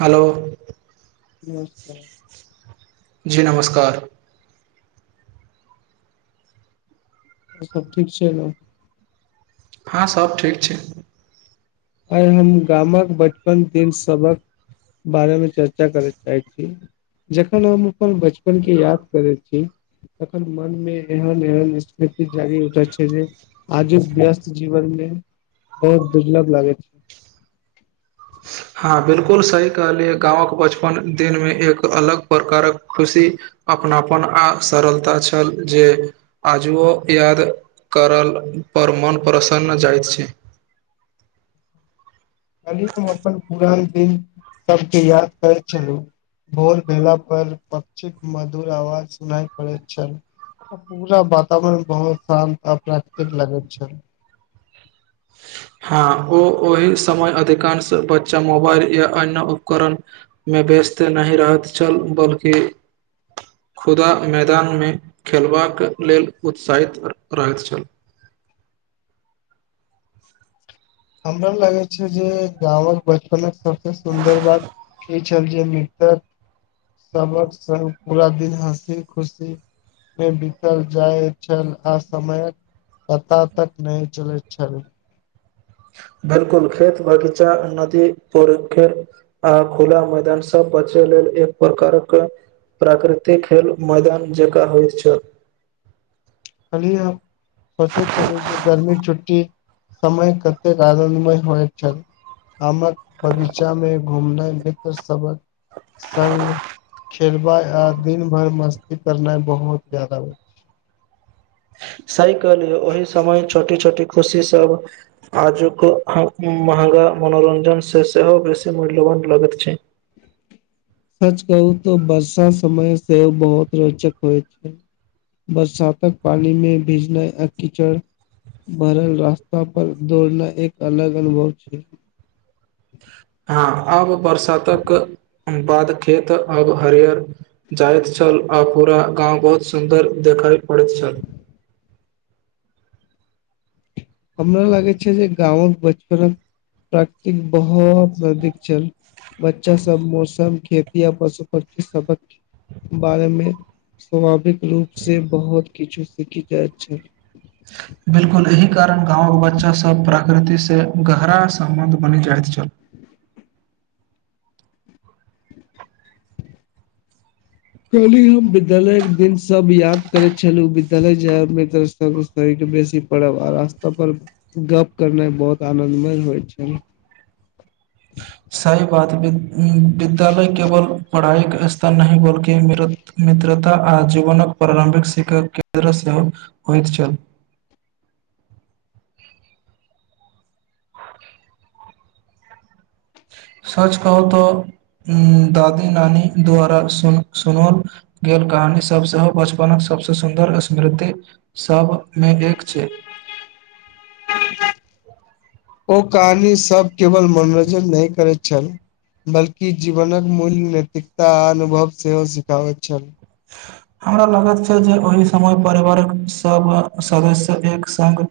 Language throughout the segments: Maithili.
हेलो नमस्कार जी नमस्कार आओरसब ठीक छै ने हाँ सब ठीक छै आई हम गामक बचपन दिन सबक बारेमे चर्चा करय चाहैत छी जखन हम अपन बचपन के याद करे छी तखन मन मे एहन एहन स्मृति जगि उठैत छै जे आजु व्यस्त जीवन मे बहुत दुर्लभ लागैय [inaudible] हाँ बिल्कुल सही कहलिये गाँवक बचपन दिन में एक अलग प्रकारक खुशी अपनापन आ सरलता छल जे आजुओ याद करल पर मोन प्रसन्न जाइत छै [inaudible] कहली हम अपन पुरान दिन सबके याद करैत छलहुँ भोर भला पर पक्षी मधुर आवाज सुनाई पड़ै छै पूरा वातावरण बहुत शान्त आ प्राकृतिक लागै छै ह ओ ओहि समय अधिकांश बच्चा मोबाइल या अन्य उपकरणमे वयस्त त नहि रहैत छल बल्कि खुदा मैदानमे खेलबाक लेल उत्साहित रहैत छल [inaudible] हमरा ने लागै छै जे गाँवक बचपन सबसे सुन्दर बात छल जे मित्रक सबक स पूरा दिन हँसी खुशी मे भीतल जाइ छन आ समय पता तक नहि चलैत छल बिल्कुल खेत बगीचा नदी प आ खुला मैदान सब बच लेल एक प्रकारक प्राकृतिक खेल मैदान जकाँ होइत छल खली सोचे छलउ जे गर्मी छुट समय कतेक आनन्दमय होइ छन आमक बगीचा में घूमना मित्र सभक संगमे खेलबा आ दिन भर मस्ती करनाई बहुत ज्यादा [inaudible] सह कल य ओहि समय छोटी छोटी खुशी सब आजुक पूरा मनोरञ्जन से सेहो बेसी मूल्यवान लागैत छै [inaudible] सच कहू त बर्षा समय सेहो ओ बहुत रोचक होइ छै बरसा तक पानी मे भीजनाइ आ कीचड़ भरल रास्ता पर दौड़ना एक अलग अनुभव छै हाँ आब बरसातक बाद खेत तऽ अब हरियर जाइत छल आ पूरा गाँव बहुत सुंदर देखा पड़ैत छल [inaudible] हमरा लागे छै जे गाँमक बचपनमे प्राकृतिक बहुत अधिक छल बच्चा सब मौसम खेती य पशु पक्षी सबक बारेमे स्वभाविक रूप से बहुत किछु सीखी जाइत छै [inaudible] बिल्कुल एहि कारण गांव के बच्चा सब प्रकृति से गहरा सम्बंध बनि जाइत छल [unintelligible] कहली हम विद्यालय के दिन सब याद करे छलु विद्यालय जाय मे त बेसी पड़ब आ रास्ता पर गप करनाई बहुत आनंदमय होइ छै [inaudible] सही बात विद्यालय केवल पढ़ाई के स्तर नहि बल्कि म मित्रता आ जीवनक प्रारम्भिक शिक्षाक केन्द्र सेहो होइत छल [inaudible] सच कहू तऽ दादी नानी द्वारा सुन सुनल गे कहानी सभ सेहो बचपनक सबसे सुन्दर स्मृति सभमे एक छै [inaudible] [inaudible] ओ कहानी सब केवल मनोरञ्जन नहि करैत छल बल्कि जीवनक मूल नैतिकता आ अनुभव सेहो सिखाबैत छल हमरा लागत छल जे ओहि समय परिवारक सब सदस्य एक संग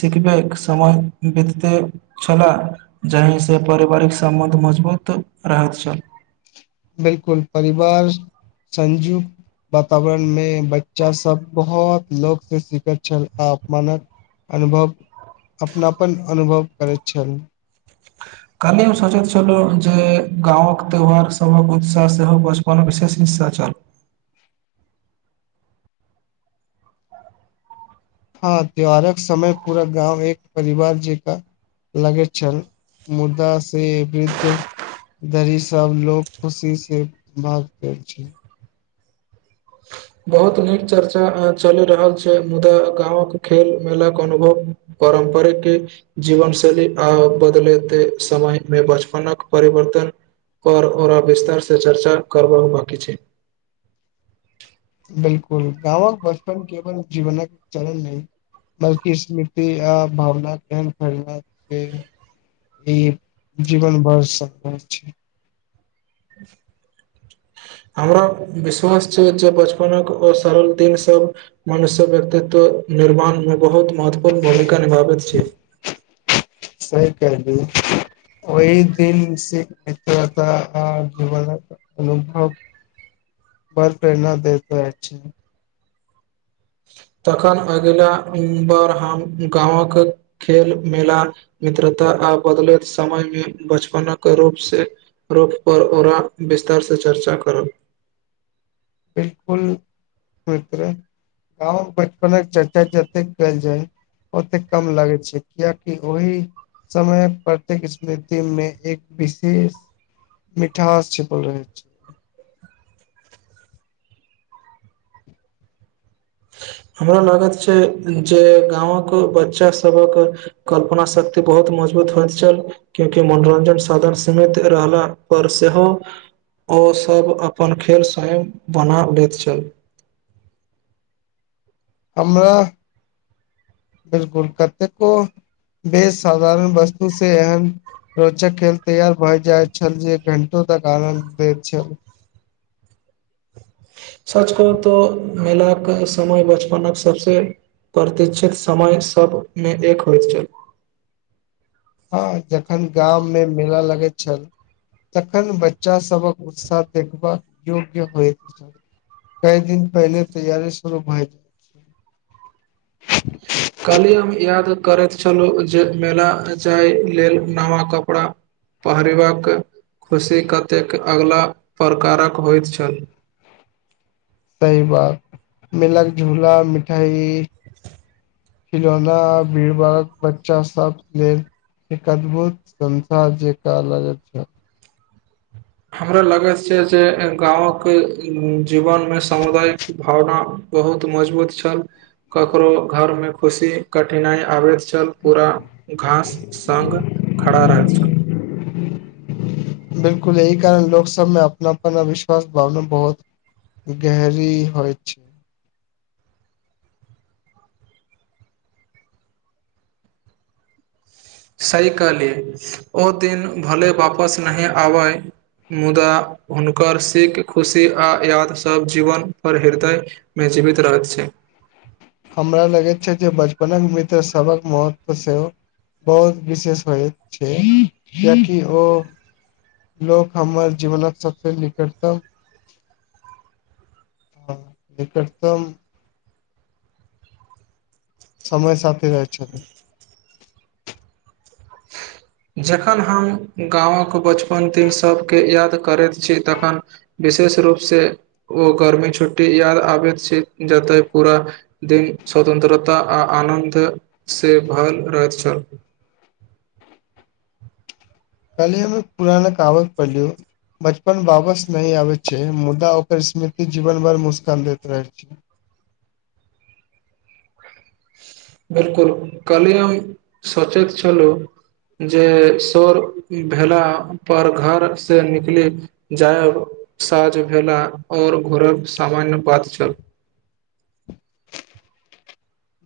सिखबे के समय बितते छलाह जाहिसँ पारिवारिक संबन्ध मजबूत बहुत रहत छल बिलकुल परिवार संजु वातावरण में बच्चा सब बहुत लोक से सिखत छल अपमानक अनुभव अपनापन अनुभव करैत छल काल्हिये हम सोचैत छलौं जे गाँवक त्यौहार सबहक उत्साह सेहो बचपन विशेष छल [inaudible] हँ त्यौहारक समय पूरा गाँव एक परिवार जका लगैत छल मुदा से वृद्ध धर ई सभ लोक खुशी से भाग लैय छैय [inaudible] बहुत नीक चर्चा चलि रहल छैय मुदा गाँवक खेल मेलाक अनुभव करब परिक जीवन शैली आ बदलेते समय में। बचपनक परिवर्तन कर और विस्तार से चर्चा करबा बाकी छैय [inaudible] बिलकुल गाँवक बचपन केवल जीवनक चलन नई बल्कि स्मृति आ भावना के एहन खोलने छैइ ई जीवन बढं सकै छैइ [inaudible] [inaudible] हमरा विश्वास छैइ जे बचपनक ओ सरल दिन सब मनुष्यक व्यक्तित्व निर्माण में बहुत महत्वपूर्ण भूमिका निभाबैत छैइ सही कहलीअई ओहि दिन से मित्रता आ जीवन अनुभव बर प्रेरणा देइत अछि तखन अगिला बर हम गाँवक खेल मेला मित्र आ बदलैत समय में बचपनक रूप से रूख पर ओरा विस्तारसँ चर्चा करब बिलकुल मित्र गांव बचपनक चर्चा जैतेक कएल जाय ओतेक कम लगैय छैय कियकि ओहि समय प्रत्येक स्मृति मे एक विशेष मिठास छिपल रहैय छैय [inaudible] हमरा लागत छैय जे गाँंवक बच्चा सबक कल्पना शक्ति बहुत मज मजबूत होइत छल क्योंकि मनोरंजन साधन सीमित रहला पर सेहो ओसभ अपन खेल स्वयं बना लैत छल हमरा बिलकुल कतेकेको बेसधारण वस्तु से एहन रोचक खेल तैयार भए जाइत छल जे घंटो तक आनन्द दैत छल सच कहूं तो मेलाके समय बचपन सबसँ प्प्रतिक्षित समय सबमें एक होइत छल हँ जखन गाममे मेला लगैत छल तखन बच्चा सभक उत्साह देखबबाक योग्य होइत छै कई दिन पहिले तैयारी शुरू भैय जाइ कहली हम याद करैत छलहुँ जे मेला जाय लेल नवा कपड़ा पहिरेबाक खुशी कतेक अगला प्रकारक होइत छल [inaudible] सही बात मिलक झूला मिठाई खिलौना भीड़ भार बच्चा सब लेल एक अद्भुत संसार जेका लागेय छल हमरा लगैत छै जे गांव के जीवन मे सामुदायिक भावना बहुत मजबूत छल ककरो घर में खुशी कठिनाइ आबैत छल पूरा घास संग खड़ा रहैत छल बिलकुल यही कारण लोक सब में अपना पन आ विश्वास भावना बहुत गहरी होइ छै सही कहली ओ दिन भले वापस नइ आबैय मुदा हुनकर सीख खुशी आ याद सभ जीवन पर हृदयमे जीवित रहत छै हमरा लगैत छै जे बचपनक में सबक महत्व सेहो बहुत विशेष होइत छै किया कि ओ लोक हमर जीवनक सबसँ निकटतम ह निकटतम समय साथी रहै छै जखन हम गाँवक बचपन दिन सबके याद करैत छी तखन विशेष रूप से ओ गर्मी छुट्टी या आबैत जतैय पूरा दिन स्वतन्त्रता आ आनन्द से भरल रहेत छल [inaudible] कालहे हम पुराना कागज पढ़लियौ बचपन वापस नइ आबै छै मुदा ओकर स्मृति जीवन भर मुस्कान दैत रहै छै [inaudible] बिलकुल कली हम सोचेत छलों जे शोर भेला पर घर से निकलि जायब साँझ भेला और घोरल सामान्य बात चल [inaudible]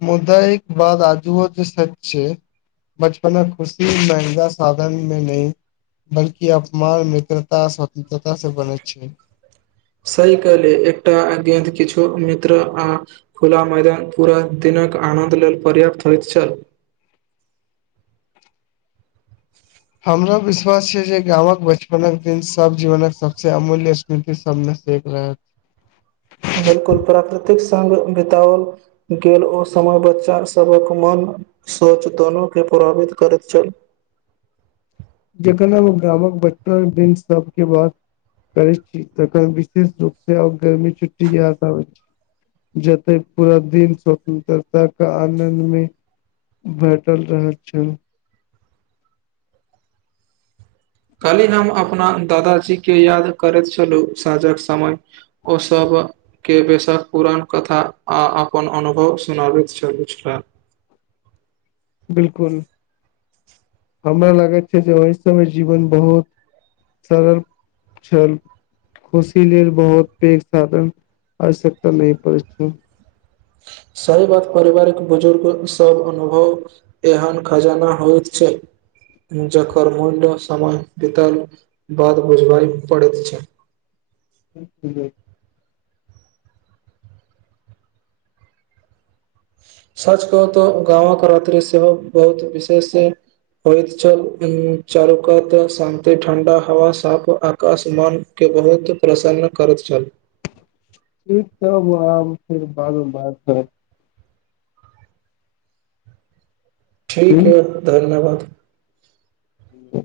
मुदा एक बाद आजूऔ जे सच छै बचपनाक खुशी महंगा साधन मे नइ बल्कि अपमान मित्रता स्वतन्त्रता से बनेैत छै गेन्द्र किछु मित्र आ खुला मैदान पूरा दिनक आनन्द लेल पर्याप्त होइत छल [unintelligible] ह [unintelligible] हमरो विश्वास छैक जे गामक बचपनक देख रहल बिलकुल प्राकृतिक बिताओल गेल ओ समय बच्चा सभक मन सोच दोनो केँ प्रभावित करैत छल जखना गामक बच्पन दिन सबकेँ बाद करै छी तखन विशेष रूप से आ गर्मी छुट्टी के याद आबैत छै जतइ पूरा दिन स्वतंत्रता क आनन्दमे भेटल रहैत छल कालहि हम अपना दादा जी के याद करैत छलहुँ साँझक समय ओसभ के बेसाक पुरान कथा आ अपन अनुभव सुनाबैत छल छैला बिलकुल हमरा लागैत छै जे ओहि समय जीवन बहुत सरल छल खुशी लेल बहुत पैघ साधन आवश्यकता नइ [inaudible] सही बात परिवारिक बुजुर्ग सब अनुभव एहन खजाना होइत छैक जकर मूल्य समय बितल बाद बुझबइ पड़े छै जी सच कहू तऽ गाँव क राति सेहो बहुत विशेष छै होइत छल चारुकात शान्ति ठंडा हवा साफ आकाशमान केँ बहुत प्रसन्न करैत चलू ठीक तब आ फेर बाद बात कलब करब ठीकै धन्यवाद ह